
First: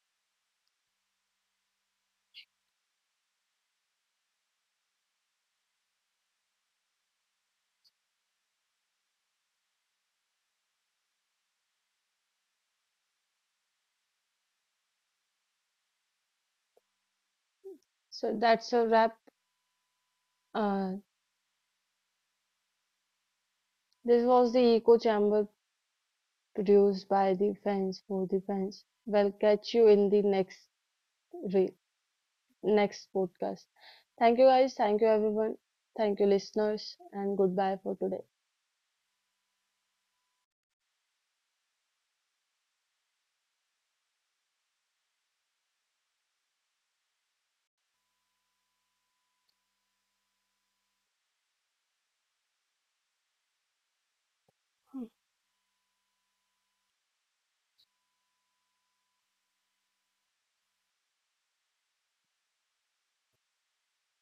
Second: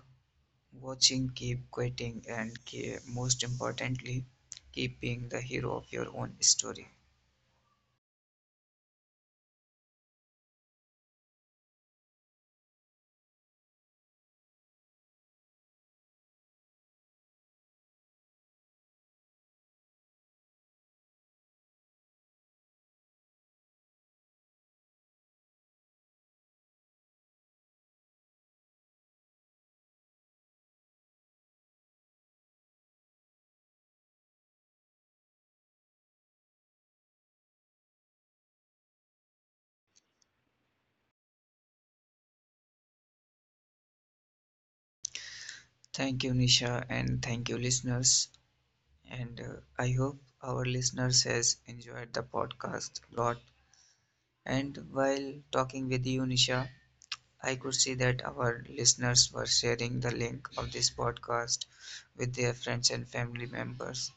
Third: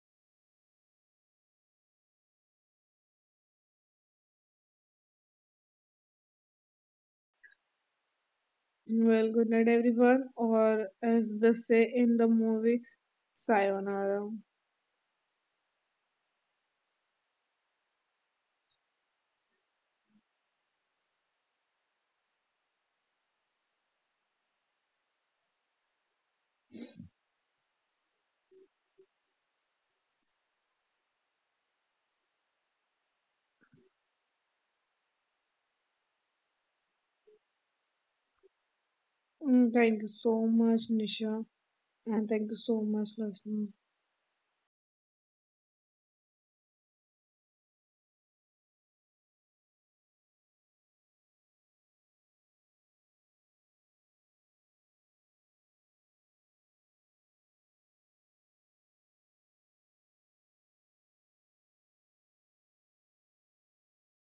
S2: watching, keep quitting, and keep most importantly, keep being the hero of your own story.
S3: Well, good night, everyone. Or as they say in the movie, sayonara.
S1: So that's a wrap. uh, This was the echo chamber, produced by the fans for the fans. We'll catch you in the re- next podcast. Thank you, guys. Thank you, everyone. Thank you, listeners. And goodbye for today.
S3: Mm, thank you so much, Nisha, and thank you so much, listener.
S2: Thank you, Nisha, and thank you, listeners. And I hope our listeners has enjoyed the podcast a lot. And while talking with you, Nisha, I could see that our listeners were sharing the link of this podcast with their friends and family members.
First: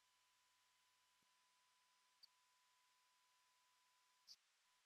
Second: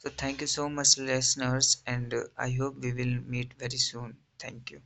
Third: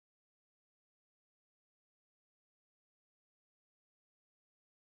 S2: So, thank you so much, listeners, and I hope we will meet very soon. Thank you.